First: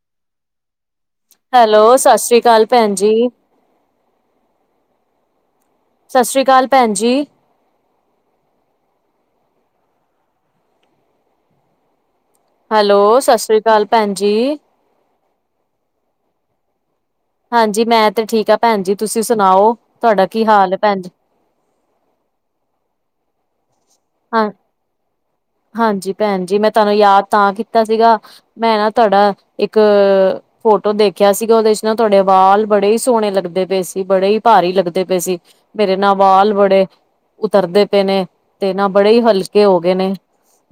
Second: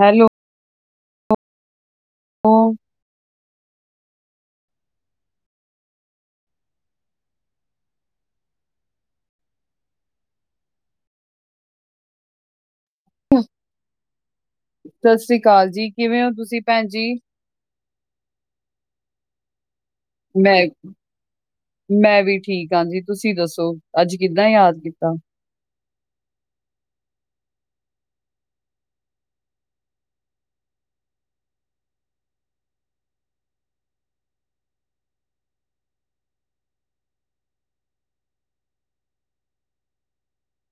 Hello hello ਸਤਿ ਸ਼੍ਰੀ ਅਕਾਲ ਭੈਣ ਜੀ। ਸਤਿ ਸ਼੍ਰੀ ਅਕਾਲ ਭੈਣ ਜੀ। ਹੈਲੋ ਸਤਿ ਸ਼੍ਰੀ ਅਕਾਲ ਭੈਣ ਜੀ। ਸਤਿ ਸ੍ਰੀ ਅਕਾਲ ਜੀ ਕਿਵੇਂ ਹੋ ਤੁਸੀਂ ਭੈਣ ਜੀ। ਹਾਂਜੀ ਮੈਂ ਤੇ ਠੀਕ ਆਾਂ ਭੈਣ ਜੀ ਤੁਸੀਂ ਸੁਣਾਓ? ਤੁਹਾਡਾ ਕੀ ਹਾਲ ਹੈ ਮੈਂ ਭੈਣ ਜੀ ਮੈਂ ਵੀ ਠੀਕ ਹਾਂ ਜੀ ਤੁਸੀਂ ਦੱਸੋ ਅੱਜ ਹਾਂ ਕਿੱਦਾਂ ਯਾਦ ਕੀਤਾ ਹਾਂਜੀ ਭੈਣ ਜੀ ਮੈਂ ਤੁਹਾਨੂੰ ਯਾਦ ਤਾਂ ਕੀਤਾ ਸੀਗਾ ਮੈਂ ਨਾ ਤੁਹਾਡਾ ਇੱਕ ਫੋਟੋ ਦੇਖਿਆ ਸੀਗਾ ਉਹਦੇ ਚ ਨਾ ਤੁਹਾਡੇ ਵਾਲ ਬੜੇ ਹੀ ਸੋਹਣੇ ਲੱਗਦੇ ਪਏ ਸੀ ਬੜੇ ਹੀ ਭਾਰੀ ਲੱਗਦੇ ਪਏ ਸੀ ਮੇਰੇ ਨਾਲ ਵਾਲ ਬੜੇ ਉਤਰ ਦੇ ਪਏ ਨੇ ਤੇ ਨਾ ਬੜੇ ਹੀ ਹਲਕੇ ਹੋ ਗਏ ਨੇ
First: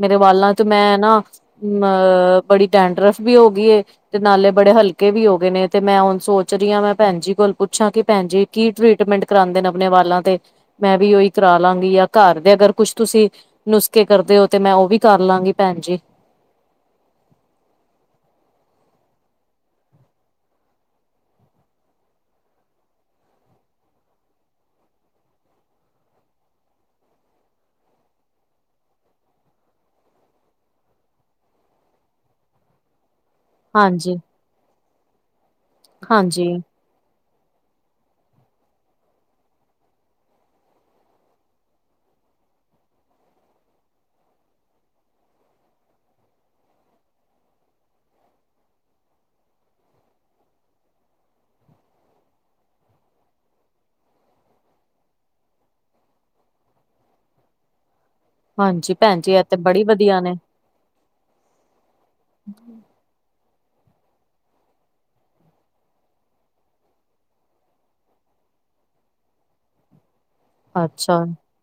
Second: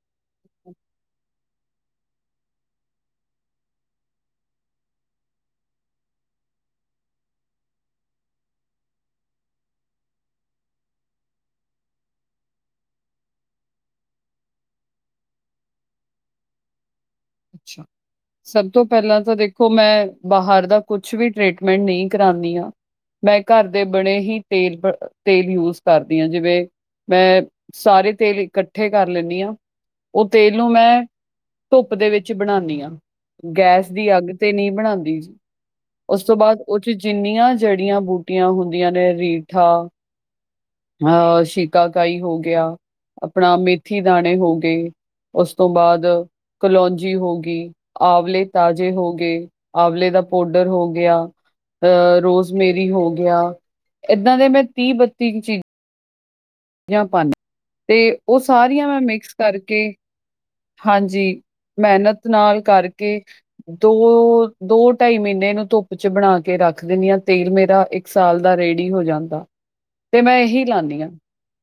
ਮੇਰੇ ਵਾਲਾਂ ਤੇ ਮੈਂ ਨਾ ਅ ਬੜੀ ਟੈਂਡਰਫ ਵੀ ਹੋ ਗਈ ਤੇ ਨਾਲੇ ਬੜੇ ਹਲਕੇ ਵੀ ਹੋ ਗਏ ਨੇ ਤੇ ਮੈਂ ਹੁਣ ਸੋਚ ਰਹੀ ਹਾਂ ਮੈਂ ਭੈਣ ਜੀ ਕੋਲ ਪੁੱਛਾਂ ਕੀ ਭੈਣ ਜੀ ਕੀ ਟ੍ਰੀਟਮੈਂਟ ਕਰਾਾਂਦੇ ਨੇ ਆਪਣੇ ਵਾਲਾਂ ਤੇ ਮੈਂ ਵੀ ਉਓਹੀ ਕਰਾ ਲਾਂਗੀ ਜਾਂ ਘਰ ਦੇ ਅਗਰ ਕੁਛ ਤੁਸੀਂ ਨੁਸਖੇ ਕਰਦੇ ਹੋ ਤੇ ਮੈਂ ਉਹ ਵੀ ਕਰ ਲਾਂਗੀ ਭੈਣ ਜੀ ਅੱਛਾ ਸਭ ਤੋਂ ਪਹਿਲਾਂ ਤਾਂ ਦੇਖੋ ਮੈਂ ਬਾਹਰ ਦਾ ਕੁਛ ਵੀ ਟ੍ਰੀਟਮੈਂਟ ਨਹੀਂ ਕਰਾਉਂਦੀ ਹਾਂ ਮੈਂ ਘਰ ਦੇ ਬਣੇੇ ਹੀ ਤੇਲ ਤੇਲ ਯੂਜ ਕਰਦੀ ਹਾਂ ਜਿਵੇਂ ਮੈਂ ਸਾਰੇ ਤੇਲ ਇਕੱਠੇ ਕਰ ਲੈਂਦੀ ਹਾਂ ਉਹ ਤੇਲ ਨੂੰ ਮੈਂ ਧੁੱਪ ਦੇ ਵਿੱਚ ਬਣਾਉਨੀ ਆ ਗੈਸ ਦੀ ਹਾਂਜੀ ਅੱਗ ਤੇ ਨਹੀਂ ਬਣਾਦੀ ਉਸ ਤੋਂ ਹਾਂਜੀ ਬਾਅਦ ਜਿੰਨੀਆਂ ਜੜੀਆਂ ਬੂਟੀਆਂ ਹੁੰਦੀਆਂ ਨੇ ਰੀਠਾ ਅ ਸ਼ਿਕਾਕਾਈ ਹੋ ਗਿਆ ਆਪਣਾ ਮੇਥੀ ਦਾਣੇ ਹੋ ਗਏ ਉਸ ਤੋਂ ਬਾਅਦ ਕਲੋਂ ਹੋ ਗਈ ਆਵਲੇ ਤਾਜ਼ੇ ਹੋ ਗਏ, ਆਵਲੇ ਦਾ ਪਾੋਡਰ ਹੋ ਗਿਆ ਅਹ ਰੋਜ਼ਮੇਰੀ ਹੋ ਗਿਆ ਇੱਦਾਂ ਦੇ ਮੈਂ ਤੀਹ ਬੱਤੀ ਚੀਜ਼ਾਂ ਜਾਂ ਭਾਨ ਤੇ ਉਹ ਸਾਰੀਆਂ ਹਾਂਜੀ ਮੈਂ ਭੈਣ ਜੀ ਮਿਕਸ ਇਹ ਤੇ ਬੜੀ ਕਰਕੇ ਵਧੀਆ ਨੇ ਹਾਂਜੀ ਮਿਹਨਤ ਨਾਲ ਕਰਕੇ ਦੋ -ਦੋ ਢਾਈ ਮਹੀਨੇ ਇਹਨੂੰ ਧੁੱਪ 'ਚ ਬਣਾ ਕੇ ਰੱਖ ਦਿੰਦੀ ਹਾਂ ਤੇਲ ਮੇਰਾ ਇੱਕ ਇੱਕ ਸਾਲ ਦਾ ਰੇਡੀ ਹੋ ਜਾਂਦਾ ਤੇ ਮੈਂ ਇਹੀ ਲਾਨੀ ਆ। ਅੱਛਾ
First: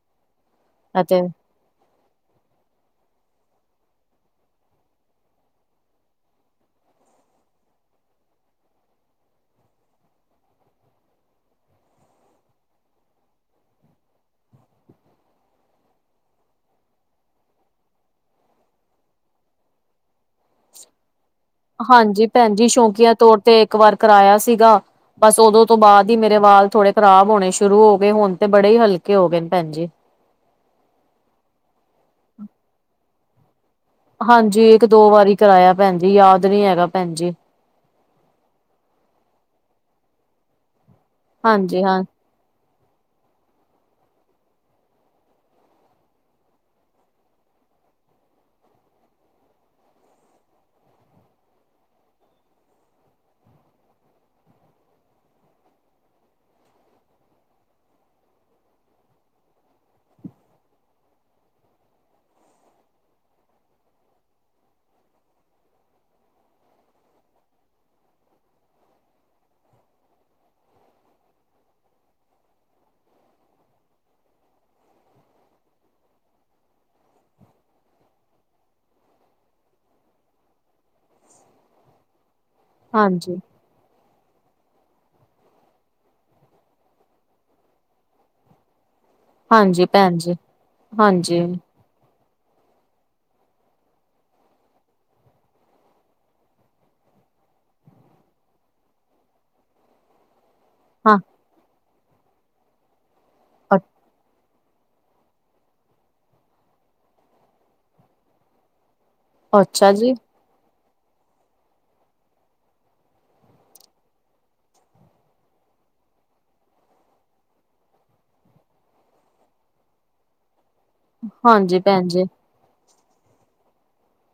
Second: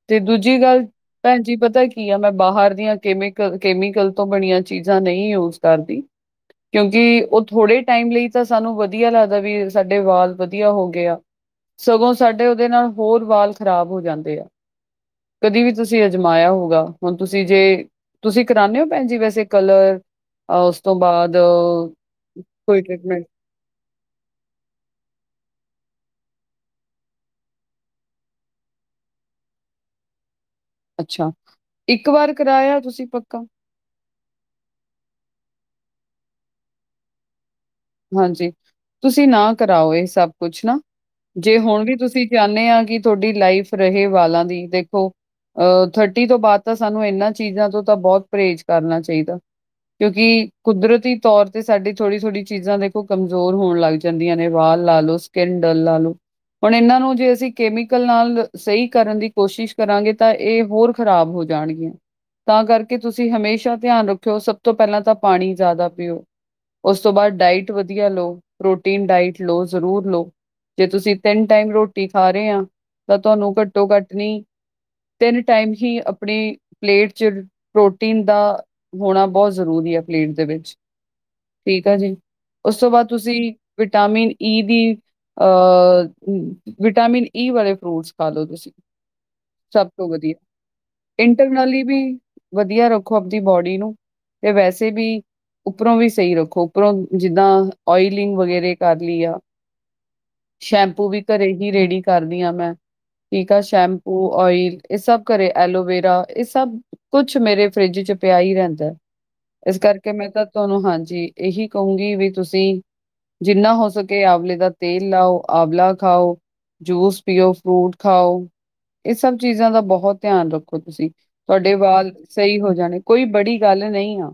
ਤੇ ਦੂਜੀ ਗੱਲ ਅਤੇ ਭੈਣ ਹਾਂਜੀ ਪਤਾ ਕੀ ਆ ਮੈਂ ਬਾਹਰ ਦੀਆਂ ਕਮੀਕਲ ਕੈਮੀਕਲ ਤੋਂ ਬਣੀਆਂ ਚੀਜ਼ਾਂ ਨਹੀਂ ਯੂਜ ਕਰਦੀ ਕਿਉਂਕਿ ਉਹ ਥੋੜੇ ਟਾਈਮ ਲਈ ਤਾਂ ਸਾਨੂੰ ਵਧੀਆ ਲੱਗਦਾ ਵੀ ਸਾਡੇ ਵਾਲ ਵਧੀਆ ਹੋ ਗਏ ਆ ਸਗੋਂ ਸਾਡੇ ਉਹਦੇ ਨਾਲ ਹੋਰ ਵਾਲ ਖ਼ਰਾਬ ਹੋ ਜਾਂਦੇ ਆ ਕਦੀ ਵੀ ਤੁਸੀਂ ਅਜਮਾਇਆ ਹੋਊਗਾ ਹੁਣ ਤੁਸੀਂ ਜੇ ਤੁਸੀਂ ਕਰਾਉਂਦੇ ਹੋ ਭੈਣ ਜੀ ਵੈਸੇ ਕਲਰ ਉਸ ਤੋਂ ਬਾਅਦ ਹਾਂਜੀ ਭੈਣ ਜੀ ਕੋਈ ਸ਼ੌਕੀਆ ਟਰੀਟਮੈਂਟ ਤੌਰ ਤੇ ਇੱਕ ਵਾਰ ਕਰਾਇਆ ਸੀਗਾ ਬਸ ਉਦੋਂ ਤੋਂ ਬਾਅਦ ਹੀ ਮੇਰੇ ਵਾਲ ਥੋੜੇ ਖ਼ਰਾਬ ਹੋਣੇ ਸ਼ੁਰੂ ਹੋ ਗਏ ਹੁਣ ਤੇ ਬੜੇ ਹੀ ਹਲਕੇ ਹੋ ਗਏ ਨੇ ਭੈਣ ਜੀ ਅੱਛਾ ਇੱਕ ਵਾਰ ਕਰਾਇਆ ਤੁਸੀਂ ਪੱਕਾ ਹਾਂਜੀ ਇੱਕ ਦੋ ਵਾਰੀ ਕਰਾਇਆ ਭੈਣ ਜੀ ਯਾਦ ਨੀ ਹੈਗਾ ਭੈਣ ਜੀ ਹਾਂਜੀ ਤੁਸੀਂ ਨਾ ਕਰਾਓ ਇਹ ਸਭ ਕੁਛ ਨਾ ਜੇ ਹਾਂਜੀ ਹੁਣ ਵੀ ਹਾਂ ਤੁਸੀਂ ਚਾਹਣੇ ਹਾਂ ਕਿ ਤੁਹਾਡੀ ਲਾਈਫ ਰਹੇ ਵਾਲਾਂ ਦੀ ਦੇਖੋ। ਅ ਥਰਟੀ ਤੋਂ ਬਾਅਦ ਤਾਂ ਸਾਨੂੰ ਇਹਨਾਂ ਚੀਜ਼ਾਂ ਤੋਂ ਤਾਂ ਬਹੁਤ ਪਰਹੇਜ਼ ਕਰਨਾ ਚਾਹੀਦਾ। ਕਿਉਂਕਿ ਕੁਦਰਤੀ ਤੌਰ ਤੇ ਸਾਡੀ ਥੋੜੀ -ਥੋੜੀ ਚੀਜ਼ਾਂ ਦੇਖੋ ਕਮਜ਼ੋਰ ਹੋਣ ਲੱਗ ਜਾਂਦੀਆਂ ਨੇ ਵਾਲਾਹ ਲਾ ਲਓ ਸਕਿਨ ਡੱਲ ਲਾ ਲਓ। ਹੁਣ ਇਹਨਾਂ ਨੂੰ ਜੇ ਅਸੀਂ ਕੈਮੀਕਲ ਨਾਲ ਸਹੀ ਕਰਨ ਦੀ ਕੋਸ਼ਿਸ਼ ਕਰਾਂਗੇ ਤਾਂ ਇਹ ਹੋਰ ਖ਼ਰਾਬ ਹੋ ਜਾਣਗੀਆਂ। ਤਾਂ ਕਰਕੇ ਤੁਸੀਂ ਹਮੇਸ਼ਾ ਧਿਆਨ ਰੱਖਿਓ ਸਭ ਤੋਂ ਪਹਿਲਾਂ ਤਾਂ ਪਾਣੀ ਜ਼ਿਆਦਾ ਪੀਓ। ਉਸ ਤੋ ਬਾਦ ਡਾਇਟ ਵਧੀਆ ਲਓ ਪ੍ਰੋਟੀਨ ਡਾਇਟ ਲਓ ਜ਼ਰੂਰ ਲਓ। ਜੇ ਤੁਸੀਂ ਤਿੰਨ ਟਾਈਮ ਰੋਟੀ ਖਾ ਰਹੇ ਆ ਤਾਂ ਤੁਹਾਨੂੰ ਘੱਟੋ ਘੱਟ ਨੀ ਤਿੰਨ ਟਾਈਮ ਹੀ ਆਪਣੀ ਪਲੇਟ 'ਚ ਪ੍ਰੋਟੀਨ ਦਾ ਹੋਣਾ ਬਹੁਤ ਜ਼ਰੂਰੀ ਹੈ ਪਲੇਟ ਦੇ ਵਿੱਚ ਠੀਕ ਆ ਜੀ ਉਸ ਤੋਂ ਬਾਅਦ ਹਾਂਜੀ ਤੁਸੀਂ ਵਿਟਾਮਿਨ ਈ ਦੀ ਅ ਵਿਟਾਮਿਨ ਈ ਵਾਲੇ ਫਰੂਟਸ ਖਾ ਲਓ ਤੁਸੀਂ ਹਾਂਜੀ ਸਭ ਤੋਂ ਭੈਣ ਜੀ ਵਧੀਆ ਹਾਂਜੀ ਇੰਟਰਨਲੀ ਵੀ ਵਧੀਆ ਰੱਖੋ ਆਪਦੀ ਬੋਡੀ ਨੂੰ ਤੇ ਵੈਸੇ ਵੀ ਉੱਪਰੋਂ ਵੀ ਸਹੀ ਰੱਖੋ। ਉਪਰੋਂ ਜਿੱਦਾਂ ਓਇਲਿੰਗ ਵਗੈਰੇ ਕਰ ਲਈ ਆ। ਸ਼ੈਂਪੂ ਹਾਂ ਵੀ ਘਰੇ ਹੀ ਰੇਡੀ ਕਰਦੀ ਹਾਂ ਮੈਂ ਠੀਕ ਆ ਸ਼ੈਮਪੂ ਓਇਲ ਇਹ ਸਭ ਘਰੇ ਐਲੋਵੇਰਾ ਇਹ ਸਭ ਕੁਛ ਮੇਰੇ ਫਰਿੱਜ 'ਚ ਪਿਆ ਹੀ ਰਹਿੰਦਾ। ਇਸ ਅੱਛਾ ਕਰਕੇ ਜੀ ਮੈਂ ਤਾਂ ਤੁਹਾਨੂੰ ਹਾਂਜੀ ਇਹੀ ਕਹੂੰਗੀ ਵੀ ਤੁਸੀਂ ਜਿੰਨਾ ਹੋ ਸਕੇ ਆਵਲੇ ਦਾ ਤੇਲ ਲਾਓ ਆਵਲਾ ਖਾਓ। ਜੂਸ ਪੀਓ ਫਰੂਟ ਖਾਓ ਇਹ ਸਭ ਚੀਜ਼ਾਂ ਦਾ ਬਹੁਤ ਧਿਆਨ ਰੱਖ। ਖੋ ਤੁਸੀਂ ਤੁਹਾਡੇ ਹਾਂਜੀ ਭੈਣ ਵਾਲ ਜੀ ਸਹੀ ਹੋ ਜਾਣੇ ਕੋਈ ਬੜੀ ਗੱਲ ਨਹੀਂ ਆ।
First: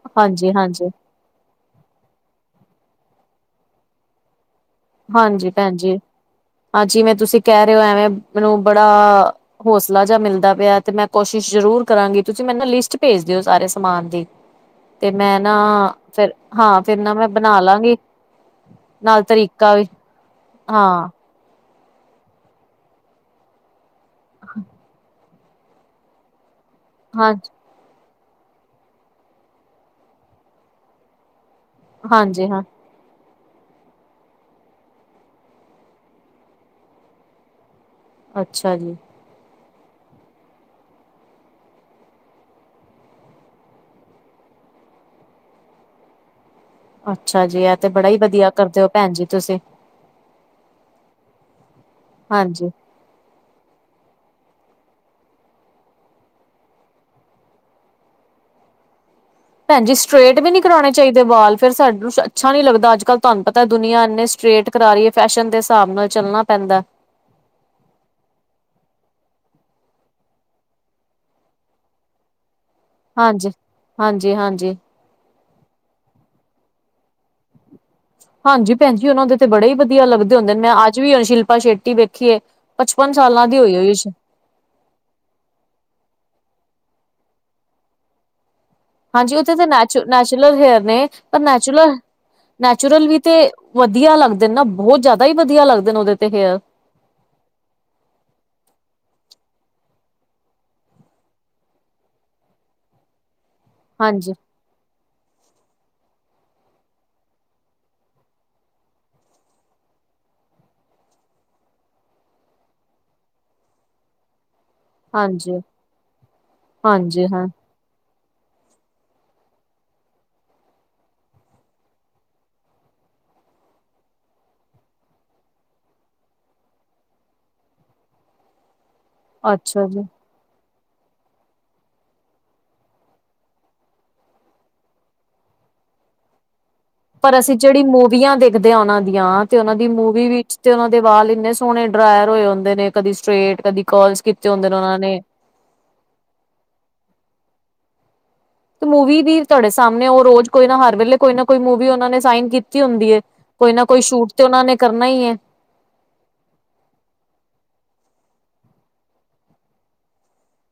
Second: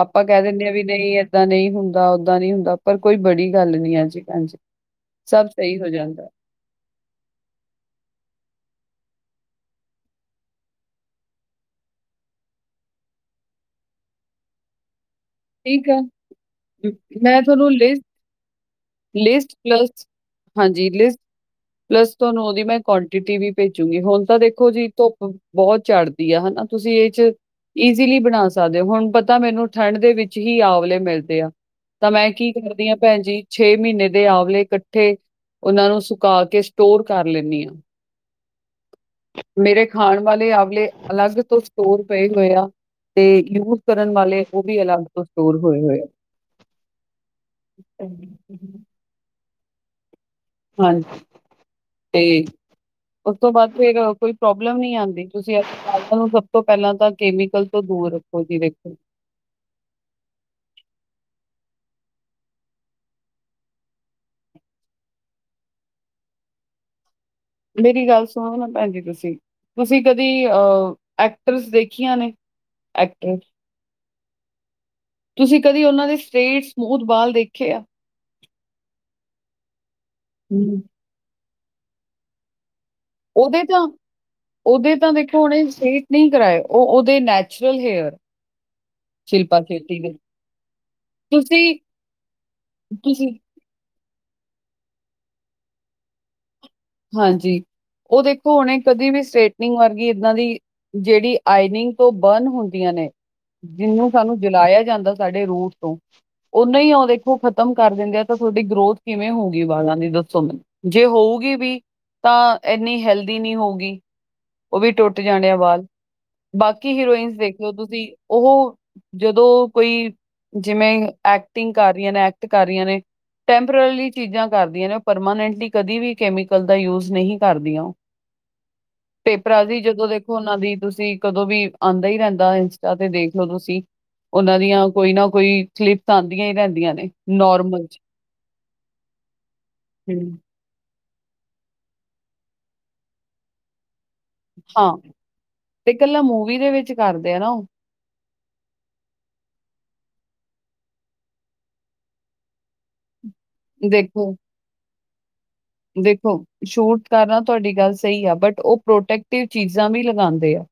ਆਪਾਂ ਕਹਿ ਹਾਂਜੀ ਦਿੰਦੇ ਹਾਂ ਵੀ ਹਾਂਜੀ ਨਹੀਂ। ਏਦਾਂ ਨਹੀਂ ਹੁੰਦਾ ਓਦਾਂ ਨਹੀਂ ਹੁੰਦਾ ਪਰ ਕੋਈ ਬੜੀ ਗੱਲ ਨਹੀਂ ਹੈ ਜੀ ਅੱਜ ਕੱਲ 'ਚ ਹਾਂਜੀ ਭੈਣ ਜੀ ਹਾਂ ਜਿਵੇਂ ਤੁਸੀਂ ਕਹਿ ਰਹੇ ਹੋ ਐਵੇਂ ਮੈਨੂੰ ਬੜਾ ਹੌਸਲਾ ਜਿਹਾ ਮਿਲਦਾ ਪਿਆ ਤੇ ਮੈਂ ਕੋਸ਼ਿਸ਼ ਜ਼ਰੂਰ ਕਰਾਂਗੀ ਤੁਸੀਂ ਮੈ ਨਾ ਲਿਸਟ ਭੇਜ ਦਿਓ ਸਾਰੇ ਸਮਾਨ ਦੀ ਤੇ ਮੈਂ ਨਾ ਠੀਕ ਆ ਫਿਰ ਹਾਂ ਫਿਰ ਨਾ ਮੈਂ ਬਣਾ ਤੁਹਾਨੂੰ ਲਾਂਗੀ ਲਿਸਟ ਨਾਲ ਤਰੀ ਲਿਸਟ ਪਲੱਸ ਹਾਂਜੀ ਲਿਸਟ ਪਲੱਸ ਤੁਹਾਨੂੰ ਉਹਦੀ ਮੈਂ ਕੁਆਂਟਿਟੀ ਵੀ ਭੇਜੂਗੀ ਹੁਣ ਤਾਂ ਦੇਖੋ ਜੀ ਧੁੱਪ ਬਹੁਤ ਚੜ੍ਹਦੀ ਆ ਹਨਾ ਤੁਸੀਂ ਇਹ 'ਚ ਹਾਂ ਈਜ਼ੀਲੀ ਬਣਾ ਸਕਦੇ ਹੋ ਹੁਣ ਪਤਾ ਮੈਨੂੰ ਠੰਡ ਦੇ ਵਿੱਚ ਹੀ ਆਂਵਲੇ ਮਿਲਦੇ ਆ। ਤਾਂ ਮੈਂ ਕੀ ਕਰਦੀ ਹਾਂ ਭੈਣ ਜੀ। ਛੇ ਮਹੀਨੇ ਦੇ ਆਵਲੇ ਇਕੱਠੇ ਉਹਨਾਂ ਨੂੰ ਸੁਕਾ ਕੇ ਸਟੋਰ ਕਰ ਲੈਂਦੀ ਆਂ। ਅੱਛਾ ਜੀ ਮੇਰੇ ਖਾਣ ਵਾਲੇ ਆਵਲੇ ਅਲੱਗ ਤੋਂ ਸਟੋਰ ਪਏ ਹੋਏ ਆ। ਤੇ ਯੂਜ ਕਰਨ ਵਾਲੇ ਉਹ ਵੀ ਅਲੱਗ ਤੋਂ ਸਟੋਰ ਹੋਏ ਹੋਏ ਆ। ਅੱਛਾ ਜੀ ਇਹ ਤੇ ਬੜਾ ਹੀ ਵਧੀਆ ਕਰਦੇ ਹੋ ਭੈਣ ਜੀ ਤੁਸੀਂ ਹਾਂਜੀ ਤੇ ਹਾਂਜੀ ਉਸ ਤੋਂ ਬਾਅਦ ਫੇਰ ਕੋਈ ਪ੍ਰੋਬਲਮ ਨੀ ਆਉਂਦੀ ਤੁਸੀਂ ਨੂੰ ਸਭ ਤੋਂ ਪਹਿਲਾਂ ਤਾਂ ਕੈਮੀਕਲ ਤੋਂ ਦੂਰ ਹੋਜੀ ਦੇਖੋ। ਭੈਣਜੀ ਸਟਰੇਟ ਵੀ ਨੀ ਕਰਾਉਣੇ ਚਾਹੀਦੇ ਵਾਲ ਫਿਰ ਸਾਨੂੰ ਅੱਛਾ ਨੀ ਲੱਗਦਾ ਅੱਜ ਕੱਲ੍ਹ ਤੁਹਾਨੂੰ ਪਤਾ ਦੁਨੀਆਂ ਇੰਨੇ ਸਟਰੇਟ ਕਰਾਰੀਏ ਫੈਸ਼ਨ ਦੇ ਹਿਸਾਬ ਨਾਲ ਚੱਲਣਾ ਪੈਂਦਾ। ਮੇਰੀ ਗੱਲ ਸੁਣੋ ਨਾ ਭੈਣ ਜ ਤੁਸੀਂ- ਤੁਸੀਂ ਕਦੀ ਅਹ ਐਕਟਰਸ ਦੇਖੀਆਂ ਨੇ। ਐਕਟਰ ਹਾਂਜੀ -ਹਾਂਜੀ -ਹਾਂਜੀ ਤੁਸੀਂ ਕਦੀ ਉਹਨਾਂ ਦੇ ਸਟੇਟ ਸਮੂਥ ਬਾਲ ਦੇਖੇ ਆ ਹਾਂਜੀ ਭੈਣ ਜ ਉਹਨਾਂ ਦੇ ਤੇ ਬੜੇ ਹੀ ਵਧੀਆ ਲੱਗਦੇ ਹੁੰਦੇ ਮੈਂ ਹਮ, ਅੱਜ ਵੀ ਸ਼ਿਲਪਾ ਸ਼ੇਟੀ ਵੇਖੀਏ ਪਚਪਨ ਸਾਲਾਂ ਦੀ ਉਹਦੇ ਹੋਈ ਤਾਂ ਹੋਈ ਉਹਦੇ ਤਾਂ ਦੇਖੋ ਉਹਨੇ ਸਟੇਟ ਨਹੀਂ ਕਰਵਾਏ ਉਹ ਉਹਦੇ ਨੈਚੁਰਲ ਹੇਅਰ ਹਾਂਜੀ ਉੱਥੇ ਸ਼ਿਲਪਾ ਤਾਂ ਨੈਚ ਸ਼ੈਟੀ ਦੇ ਨੈਚੁਰਲ ਹੇਅਰ ਨੇ ਪਰ ਤੁਸੀਂ ਨੈਚੁਰਲ ਨੈਚੁਰਲ ਵੀ ਤੁਸੀਂ ਤੇ ਵਧੀਆ ਲੱਗਦੇ ਨੇ ਨਾ ਬਹੁਤ ਜ਼ਿਆਦਾ ਹੀ ਵਧੀਆ ਲੱਗਦੇ ਨੇ ਉਹਦੇ ਤੇ ਫੇਅਰ ਹਾਂਜੀ ਉਹ ਦੇਖੋ ਹੁਣੇ ਕਦੇ ਵੀ ਸਟ੍ਰੇਟਨਿੰਗ ਵਰਗੀ ਇੱਦਾਂ ਦੀ ਜਿਹੜੀ ਆਈਨਿੰਗ ਤੋਂ ਬਰਨ ਹੁੰਦੀਆਂ ਨੇ ਜਿਹਨੂੰ ਹਾਂਜੀ ਸਾਨੂੰ ਜਲਾਇਆ ਜਾਂਦਾ ਸਾਡੇ ਰੂਟ ਉਹਨ ਹੀ ਉਹ ਦੇਖੋ ਖਤਮ ਕਰ ਦਿੰਦੇ ਆ ਤਾਂ ਤੁਹਾਡੀ ਗਰੋਥ ਕਿਵੇਂ ਹੋ ਗਈ ਵਾਲਾਂ ਦੀ ਦੱਸੋ ਮੈਨੂੰ ਜੇ ਹੋਊਗੀ ਵੀ ਤਾਂ ਇਨੀ ਹੈਲਦੀ ਨਹੀਂ ਹੋਊਗੀ ਉਹ ਵੀ ਟੁੱਟ ਜਾਣ ਆ ਹਾਂਜੀ ਵਾਲ ਬਾਕੀ ਹਾਂਜੀ ਹੀਰੋਇਨਸ ਹਾਂ ਦੇਖਿਓ ਤੁਸੀਂ ਉਹ ਜਦੋਂ ਕੋਈ ਜਿਵੇਂ ਐਕਟਿੰਗ ਕਰ ਰਹੀਆਂ ਨੇ ਐਕਟ ਕਰ ਰਹੀਆਂ ਨੇ ਟੈਂਪਰਰਲੀ ਚੀਜ਼ਾਂ ਕਰਦੀਆਂ ਨੇ ਉਹ ਪਰਮਾਨੈਂਟਲੀ ਕਦੀ ਵੀ ਦਾ ਯੂਜ ਨਹੀਂ ਕਰਦੀਆਂ ਉਹ ਪੇਪਰਾਂ ਦੀ ਅੱਛਾ ਜੀ ਜਦੋਂ ਦੇ ੋ ਉਹਨਾਂ ਦੀ ਤੁਸੀਂ ਕਦੋਂ ਵੀ ਆਉਂਦਾ ਹੀ ਰਹਿੰਦਾ ਇੰਸਟਾ ਤੇ ਦੇਖਲਓ ਤੁਸੀਂ ਉਹਨਾਂ ਦੀਆਂ ਕੋਈ ਨਾ ਕੋਈ ਕਲੀਿਫਤ ਆਉਂਦੀਆਂ ਹੀ ਰਹਿੰਦੀਆਂ ਨੇ ਪਰ ਅਸੀਂ ਜਿਹੜੀ ਨੋਰਮਲ ਚ ਮੂਵੀਆਂ ਦੇਖਦੇ ਹਾਂ ਉਹਨਾਂ ਦੀਆਂ ਤੇ ਉਹਨਾਂ ਦੀ ਮੂਵੀ ਹੂੰ। ਵਿੱਚ ਉਹਨਾਂ ਦੇ ਵਾਲ ਇੰਨੇ ਸੋਹਣੇ ਡਰਾਇਰ ਹੋਏ ਹੁੰਦੇ ਨੇ ਕਦੀ ਸਟ੍ਰਰੇਟ ਕਦੀ ਕਲਸ ਕੀਤੇ ਹੁੰਦੇ ਨੇ ਹਾਂ ਉਹਨਾਂ ਨੇ ਤੇ ਇਕੱਲਾ ਮੂਵੀ ਦੇ ਵਿੱਚ ਕਰਦੇ ਆ ਨਾ ਉਹ ਤੇ ਮੂਵੀ ਵੀ ਤੁਹਾਡੇ ਸਾਮਣੇ ਓ ਰੋਜ਼ ਕੋਈ ਨਾ ਹਰ ਵੇਲੇ ਕੋਈ ਨਾ ਕੋਈ ਮੂਵੀ ਓਨਾ ਨੇ ਸਾਈਨ ਕੀਤੀ ਹੁੰਦੀ ਏ। ਕੋਈ ਨਾ ਕੋਈ ਸ਼ੂਟ ਦੇਖੋ ਤੇ ਓਨਾ ਨੇ ਕਰਨਾ ਈ ਐ। ਦੇਖੋ ਸ਼ੂਟ ਕਰਨਾ ਤੁਹਾਡੀ ਗੱਲ ਸਈ ਆ ਬਟ ਉਹ ਪ੍ਰੋਟੈਕਟਿਵ ਚੀਜ਼ਾਂ ਵੀ ਲਗਾਂਦੇ ਆ।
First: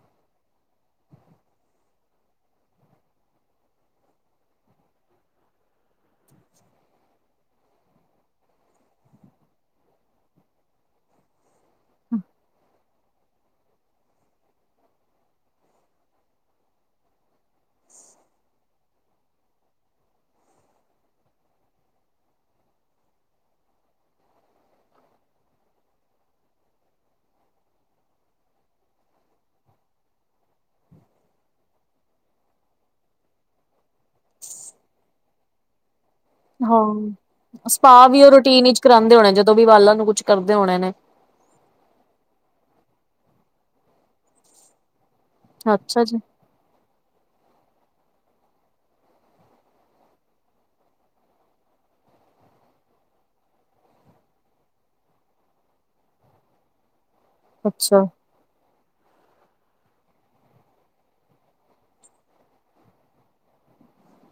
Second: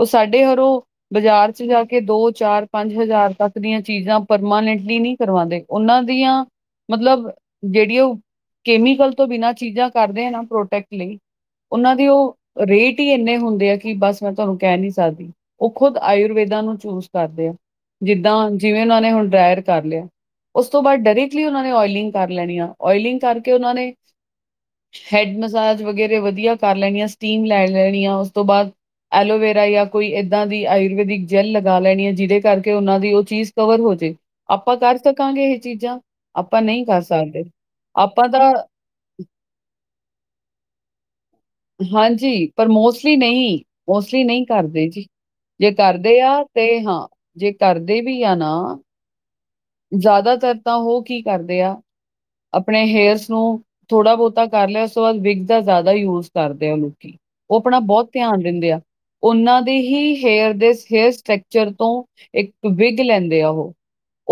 ਉਹ ਸਾਡੇ ਹਰੋਂ ਬਾਜ਼ਾਰ ਚ ਜਾ ਕੇ ਦੋ ਚਾਰ ਪੰਜ ਹਜ਼ਾਰ ਤੱਕ ਦੀਆਂ ਚੀਜ਼ਾਂ ਪਰਮਾਨੈਂਟਲੀ ਨੀ ਕਰਵਾਉਂਦੇ। ਓਨਾਂ ਦੀਆਂ ਮਤਲਬ ਜੇੜੇ ਓ ਕੈਮੀਕਲ ਤੋਂ ਬਿਨਾਂ ਚੀਜ਼ਾਂ ਕਰਦੇ ਆ ਨਾ ਪ੍ਰੋਟੈਕਟ ਲਈ ਓਨਾਂ ਦੇ ਓ ਰੇਟ ਈ ਏਨੇ ਹੁੰਦੇ ਆ ਕਿ ਬਸ ਮੈਂ ਤੁਹਾਨੂੰ ਕੈ ਨੀ ਸਕਦੀ। ਆਈ ਖੁਦ ਆਯੁਰਵੇਦਾਂ ਨੂੰ ਚੂਜ਼ ਕਰਦੇ ਆ ਜਿੱਦਾਂ ਜਿਵੇਂ ਓਨਾਂ ਨੇ ਹੁਣ ਡਰਾਇਰ ਕਰ ਲਿਆ। ਉਸ ਤੋਂ ਬਾਅਦ ਡਾਇਰੈਕਟਲੀ ਓਨਾਂ ਨੇ ਓਇਲਿੰਗ ਕਰ ਲੈਣੀ ਆ ਓਇਲਿੰਗ ਕਰਕੇ ਓਨਾਂ ਨੇ ਹੈਡ ਮਸਾਜ ਵਗੈਰੇ ਵਧੀਆ ਕਰ ਲੈਣੀ ਆ ਸਟੀਮ ਲੈ ਲੈਣੀ ਆ ਉਸ ਤੋਂ ਬਾਦ ਐਲੋਵੇਰਾ ਜਾਂ ਕੋਈ ਇੱਦਾਂ ਦੀ ਆਯੁਰਵੇੈਦਿਕ ਜੈੱਲ ਲਗਾ ਲੈਣੀ ਹੈ ਜਿਹਦੇ ਕਰਕੇ ਉਹਨਾਂ ਦੀ ਉਹ ਚੀਜ਼ ਕਵਰ ਹੋ ਜਾਵੇ ਆਪਾਂ ਕਰ ਸਕਾਂਗੇ ਇਹ ਚੀਜ਼ਾਂ ਆਪਾਂ ਨਹੀਂ ਕਰ ਸਕਦੇ। ਹਾਂ ਸਪਾ ਵੀ ਆਪਾਂ ਉਹ ਤਾਂ ਰੂਟੀਨ ਵਿਚ ਕਰਾਉਂਦੇ ਹੋਣੇ ਜਦੋਂ ਵੀ ਵਾਲਾਂ ਨੂੰ ਕੁਛ ਕਰਦੇ ਹੋਣੇ ਨੇ ਹਾਂਜੀ ਪਰ ਮੋਸਟਲੀ ਨਹੀਂ ਮੋਸਟਲੀ ਨਹੀਂ ਕਰਦੇ ਜੀ ਜੇ ਅੱਛਾ ਜੀ, ਕਰਦੇ ਆ ਤੇ ਹਾਂ ਜੇ ਕਰਦੇ ਵੀ ਆ ਨਾ ਜ਼ਿਆਦਾਤਰ ਤਾਂ ਓਹ ਕੀ ਕਰਦੇ ਆ ਆਪਣੇ ਹੇਅਰਸ ਨੂੰ ਥੋੜਾ ਬੋਤਾ ਕਰ ਲਿਆ ਉਸ ਤੋਂ ਬਾਦਆ ਵਿਗ ਦਾ ਜਾਦਾ ਯੂਜ ਕਰਦੇ ਆ ਲੋਕੀ। ਓ ਆਪਣਾ ਅੱਛਾ, ਬਹਤ ਧਿਆਨ ਦਿੰਦੇ ਆ। ਓਨਾਂ ਦੀ ਹੀ, ਹੇਅਰ ਦੇ ਹੇਅਰ ਸਟਕਚਰ ਤੋਂ, ਇੱਕ ਵਿਗ ਲੈਂਦੇ ਆ ਉਹ।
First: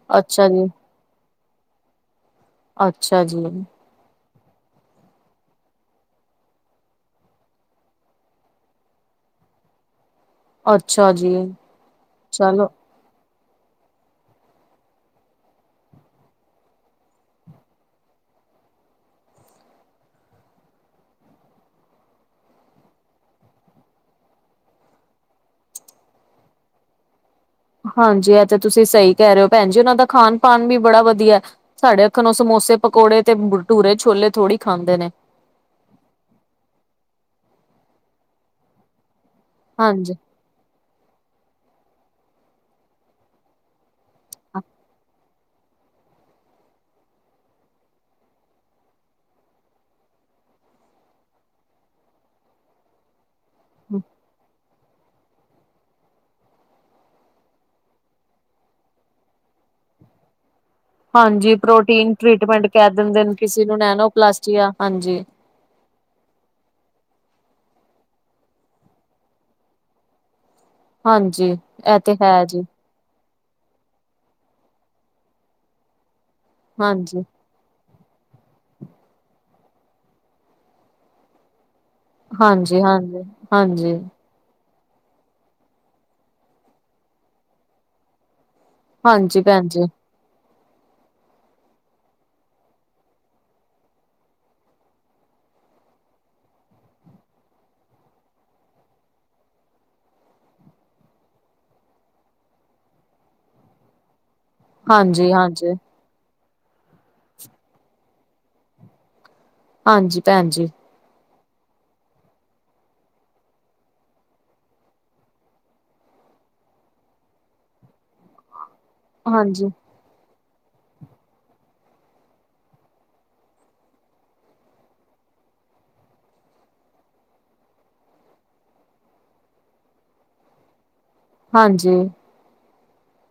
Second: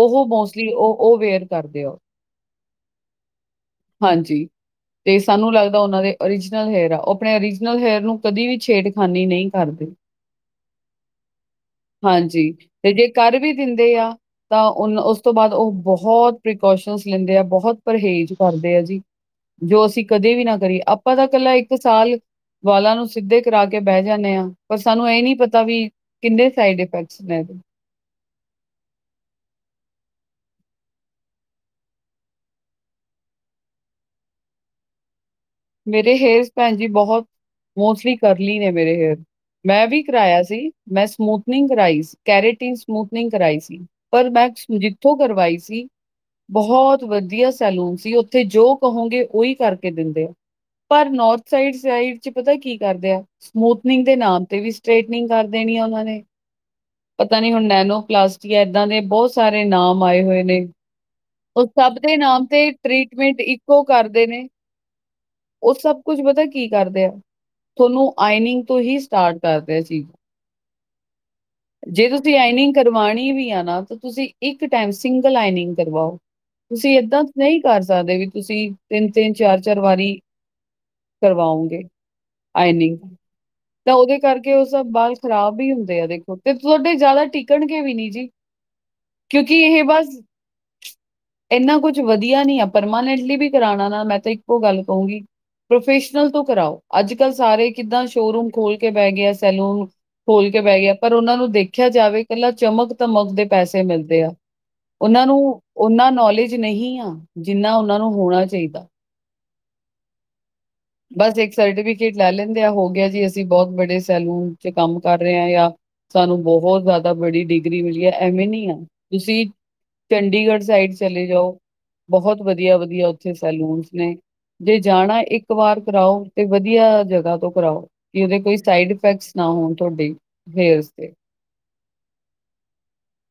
ਓਹ ਅੱਛਾ ਜੀ, ਮੋਸਟਲੀ ਓ ਓਹ ਵੇਅਰ ਕਰਦੇ ਆ ਓਹ। ਅੱਛਾ ਜੀ। ਹਾਂਜੀ। ਤੇ ਸਾਨੂੰ ਲੱਗਦਾ ਓਨਾਂ ਦੇ ਓਰੀਜਨਲ ਹੇਅਰ ਆ। ਉਹ ਆਪਣੇ ਓਰੀਜਨਲ ਹੇਅਰ ਨੂੰ ਕਦੀ ਵੀ ਛੇੜਖਾਨੀ ਨਹੀ ਕਰਦੇ। [inaudible] ਜੀ। ਹਾਂਜੀ ਚਲੋ ਤੇ ਜੇ ਕਰ ਵੀ ਦਿੰਦੇ ਆ ਤਾਂ ਓਨ ਓਸ ਤੋਂ ਬਾਦਅ ਓਹ ਬੋਹਤ ਪ੍ਰੀਕੋਸ਼ਨ ਲੈਂਦੇ ਆ ਬੋਹਤ ਪਰਹੇਜ਼ ਕਰਦੇ ਆ ਜੀ। ਜੋ ਅਸੀਂ ਕਦੇ ਵੀ ਨਾ ਕਰੀਏ ਆਪਾਂ ਤਾਂ ਇਕੱਲਾ ਇੱਕ ਸਾਲ ਵਾਲਾਂ ਨੂੰ ਸਿੱਧੇ ਕਰਾ ਕੇ ਬਹਿ ਜਾਂਨੇ ਆਂ ਪਰ ਸਾਨੂੰ ਏ ਨੀ ਪਤਾ ਵੀ ਕਿੰਨੇ ਸਾਈਡ ਇਫੈਕਟਸ ਨੇ ਏਦੇ। ਹਾਂਜੀ ਐ ਤੇ ਤੁਸੀਂ ਸਈ ਕੈ ਰੇ ਓ ਭੈਣ ਜੀ ਉਨਾਂ ਦਾ ਖਾਣ-ਪਾਂਨ ਵੀ ਬੜਾ ਵਧੀਆ। ਸਾਡੇ ਅੱਖ ਨੂੰ ਸਮੋਸੇ ਪਕੌੜੇ ਤੇ ਭਟੂਰੇ ਛੋਲੇ ਥੋੜ੍ਹੀ ਖਾਂਦੇ ਨੇ। ਮੇਰੇ ਹੇਅਰਜ ਭੈਣ ਜੀ ਬੋਹਤ ਮੋਸਟਲੀ ਕਰਲੀ ਨੇ ਮੇਰੇ ਹੇਅਰ। ਮੈਂ ਵੀ ਹਾਂਜੀ। ਕਰਾਇਆ ਸੀ ਮੈਂ ਸਮੂਥਨਿੰਗ ਕਰਾਈ ਕੈਰੇਟੀਨ ਸਮੂਥਨਿੰਗ ਕਰਾਈ ਸੀ। ਪਰ ਮੈਂ ਜਿੱਥੋਂ ਕਰਵਾਈ ਸੀ ਬਹੁਤ ਵਧੀਆ ਸੈਲੂਨ ਸੀ ਉੱਥੇ ਜੋ ਕਹੋਗੇ ਓਈ ਕਰਕੇ ਦਿੰਦੇ ਆ। ਪਰ ਨੋਰਥ ਸਾਈਡ-ਸਾਈਡ ਚ ਪਤਾ ਕੀ ਕਰਦੇ ਆ। ਸਮੂਥਨਿੰਗ ਦੇ ਨਾਮ ਤੇ ਵੀ। ਸਟ੍ਰੇਟਨਿੰਗ ਕਰ ਦੇਣੀ ਆ ਓਨਾ ਨੇ। ਪਤਾ ਨੀ ਹੁਣ ਨੈਨੋ ਕਲਾਸਟੀ ਏਦਾਂ ਦੇ ਬਹੁਤ ਸਾਰੇ ਨਾਮ ਆਏ ਹੋਏ ਨੇ। ਹਾਂਜੀ ਉਹ ਸਭ ਪ੍ਰੋਟੀਨ ਦੇ ਨਾਮ ਟ੍ਰੀਟਮੈਂਟ ਤੇ ਟ੍ਰੀਟਮੈਂਟ ਇਕੋ ਕਰਦੇ ਨੇ। ਕਿਆ ਹਾਂਜੀ। ਉਹ ਸਭ ਕੁਛ ਪਤਾ ਕੀ ਕਰਦੇ ਆ, ਤੁਹਾਨੂੰ ਆਇਨਿੰਗ ਤੋਂ ਹੀ ਸਟਾਰਟ ਕਰਦੇ ਆ ਜੀ। ਹਾਂਜੀ। ਇਹ ਜੇ ਤੇ ਹੈ ਤੁਸੀਂ ਜੀ ਆਈਨਿੰਗ ਕਰਵਾਣੀ ਵੀ ਆ ਨਾ ਤਾਂ ਤੁਸੀਂ ਇੱਕ ਟਾਈਮ ਸਿੰਗਲ ਆਈਨਿੰਗ ਕਰਵਾਓ। ਤੁਸੀਂ ਹਾਂਜੀ ਏਦਾਂ ਨਈ। ਕਰ ਸਕਦੇ ਵੀ ਤੁਸੀਂ ਤਿੰਨ-ਤਿੰਨ ਚਾਰ-ਚਾਰ ਵਾਰੀ ਕਰਵਾਓਗੇ। ਹਾਂਜੀ ਆਇਨਿਗ, ਹਾਂਜੀ ਤਾਂ ਹਾਂਜੀ ਉਹਦੇ ਕਰਕੇ ਉਹ ਸਭ ਵਾਲ ਖ਼ਰਾਬ ਵੀ ਹੁੰਦੇ ਆ। ਤੇ ਤੁਹਾਡੇ ਜਿਆਦਾ ਟਿਕਣਗੇ ਵੀ ਨੀ ਜੀ ਹਾਂਜੀ ਕਿਉਂਕਿ ਭੈਣ ਇਹ ਜੀ ਬਸ। ਇੰਨਾ ਕੁਝ ਵਧੀਆ ਨੀ ਆ। ਪਰਮਾਨੈਂਟਲੀ ਵੀ ਕਰਾਉਣਾ ਨਾ ਮੈਂ ਤਾਂ ਇੱਕੋ ਗੱਲ ਕਹੂੰਗੀ। ਪ੍ਰੋਫੈਸ਼ਨਲ ਤੋਂ ਕਰਾਓ। ਅੱਜ ਕੱਲ ਸਾਰੇ ਕਿੱਦਾਂ ਸ਼ੋਰੂਮ ਖੋਲ ਕੇ ਬਹਿ ਗਏ ਆ ਸੈਲੂਨ। ਖੋਲ ਕੇ ਬਹਿ ਗਏ ਆ ਪਰ ਉਹਨਾਂ ਨੂੰ ਦੇਖਿਆ ਜਾਵੇ ਇਕੱਲਾ ਚਮਕ ਦਮਕ ਦੇ ਪੈਸੇ ਮਿਲਦੇ ਆ। ਉਹਨਾਂ ਹਾਂਜੀ ਨੂੰ, ਹਾਂਜੀ ਉਨਾ ਨੌਲੇਜ ਨਹੀਂ ਆ, ਜਿੰਨਾ ਉਹਨਾਂ ਨੂੰ ਹੋਣਾ ਚਾਹੀਦਾ। ਹਾਂਜੀ ਭੈਣ ਜੀ। ਬਸ ਇੱਕ ਸਰਟੀਫਿਕੇਟ ਲੈ ਲੈਂਦੇ ਆ ਹੋ ਗਿਆ ਜੀ ਅਸੀਂ ਬਹੁਤ ਬੜੇ ਸੈਲੂਨ ਚ ਕੰਮ ਕਰ ਰਹੇ ਹਾਂ ਜਾਂ। ਸਾਨੂੰ ਬਹੁਤ ਜ਼ਿਆਦਾ ਬੜੀ ਡਿਗਰੀ ਮਿਲੀ ਹੈ ਐਵੇਂ ਨੀ ਆ ਤੁਸੀਂ। ਹਾਂਜੀ ਚੰਡੀਗੜ੍ਹ ਸਾਈਡ ਚਲੇ ਜਾਓ। ਬਹੁਤ ਵਧੀਆ, ਵਧੀਆ ਉੱਥੇ ਸੈਲੂਨਸ ਨੇ ਜੇ ਜਾਣਾ ਇੱਕ। ਇੱਕ ਵਾਰ ਕਰਾਓ ਤੇ ਵਧੀਆ ਜਗ੍ਹਾ ਤੋਂ ਕਰਾਓ ਕਿ ਉਹਦੇ ਕੋਈ ਸਾਈਡ ਇਫੈਕਟਸ ਨਾ ਹੋਣ ਤੁਹਾਡੇ। ਹੇਅਰ ਤੇ। ਹਾਂਜੀ,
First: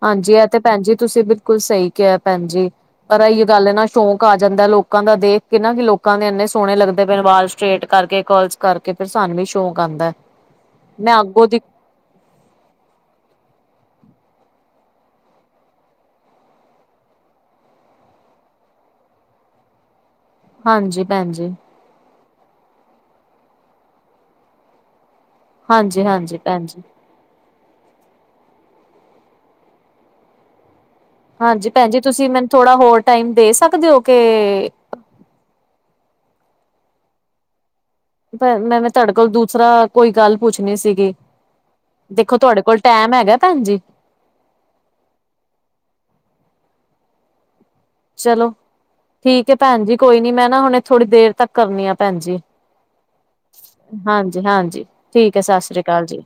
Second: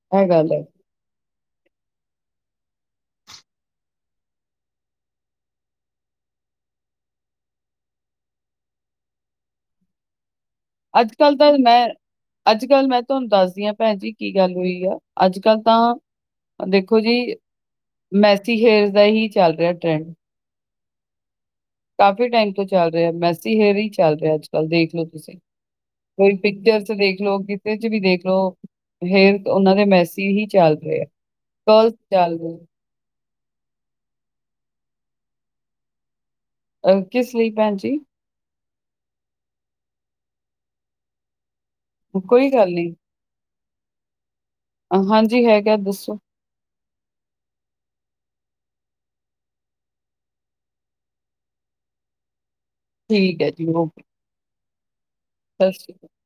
ਹਾਂਜੀ ਇਹ ਗੱਲ ਤੇ, ਹੈ ਭੈਣ ਜੀ, ਤੁਸੀਂ ਬਿਲਕੁਲ ਸਹੀ ਕਿਹਾ ਭੈਣ ਜੀ। ਪਰ ਇਹੀ ਗੱਲ ਆ ਨਾ ਸ਼ੌਂਕ ਆ ਜਾਂਦਾ ਲੋਕਾਂ ਦਾ ਦੇਖ ਕੇ ਨਾ ਕਿ ਲੋਕਾਂ ਦੇ ਇੰਨੇ ਸੋਹਣੇ ਲੱਗਦੇ ਪਏ ਆ ਵਾਲ ਸਟਰੇਟ ਕਰਕੇ। ਕਰਲਸ ਕਰਕੇ ਫਿਰ ਸਾਨੂੰ ਵੀ ਸ਼ੌਕ ਆਉਂਦਾ। ਅੱਜ ਮੈਂ ਕੱਲ੍ਹ ਅੱਗੋਂ ਤਾਂ ਦੀ ਮੈਂ। ਅੱਜ ਕੱਲ ਮੈਂ ਤੁਹਾਨੂੰ ਦੱਸਦੀ ਆ ਭੈਣ ਜੀ ਕੀ ਗੱਲ ਹੋਈ ਆ ਅੱਜ ਕੱਲ ਤਾਂ ਆ ਦੇਖੋ ਜੀ, ਮੈਸੀ ਹੇਅਰਸ ਦਾ ਏਹੀ ਚੱਲ ਰਿਹਾ ਟਰੈਂਡ। ਹਾਂਜੀ ਭੈਣ ਜੀ। ਕਾਫੀ ਟਾਈਮ ਤੋਂ ਚੱਲ ਰਿਆ ਮੈਸੀ ਹੇਅਰ ਹੀ ਚੱਲ ਰਿਆ ਅੱਜ ਕੱਲ ਦੇਖ ਲੋ ਤੁਸੀਂ। ਹਾਂਜੀ ਕੋਈ ਹਾਂਜੀ ਭੈਣ ਜੀ ਪਿਕਚਰਸ ਦੇਖ ਲਉ ਕਿ। ਚ ਵੀ ਦੇਖ ਲਉ ਹੇਅਰ ਓਨਾਂ ਦੇ ਮੈਸੀ ਹੀ ਚੱਲ ਰੇ ਐ। ਹਾਂਜੀ ਭੈਣ ਜੀ ਤੁਸੀਂ ਮੈਨੂੰ ਥੋੜਾ ਹੋਰ ਟਾਈਮ ਦੇ ਸਕਦੇ ਹੋ? ਕਿ ਅ ਕਿਸ ਲਈ ਭੈਣ ਜੀ ਪਰ ਮੈਂਵੇ ਤੁਹਾਡੇ ਕੋਲ ਦੂਸਰਾ ਕੋਈ ਗੱਲ ਪੁੱਛਣੀ ਸੀਗੀ ਦੇਖੋ ਕੋਈ ਤੁਹਾਡੇ ਗੱਲ ਕੋਲ ਨਹੀਂ, ਟੈਮ ਹੈਗਾ ਭੈਣ ਜੀ ਹਾਂਜੀ ਹੈਗਾ ਦੱਸੋ ਚਲੋ, ਠੀਕ ਹੈ, ਭੈਣ ਜੀ, ਕੋਈ ਨੀ ਮੈਂ ਨਾ ਹੁਣੇ ਥੋੜੀ ਦੇਰ ਤੱਕ ਕਰਨੀ ਆ ਭੈਣ ਜੀ। ਠੀਕ ਹੈ ਜੀ ਓਕੇ ਹਾਂਜੀ, ਹਾਂਜੀ, ਠੀਕ ਹੈ, ਸਤਿ ਸ੍ਰੀ ਅਕਾਲ ਜੀ।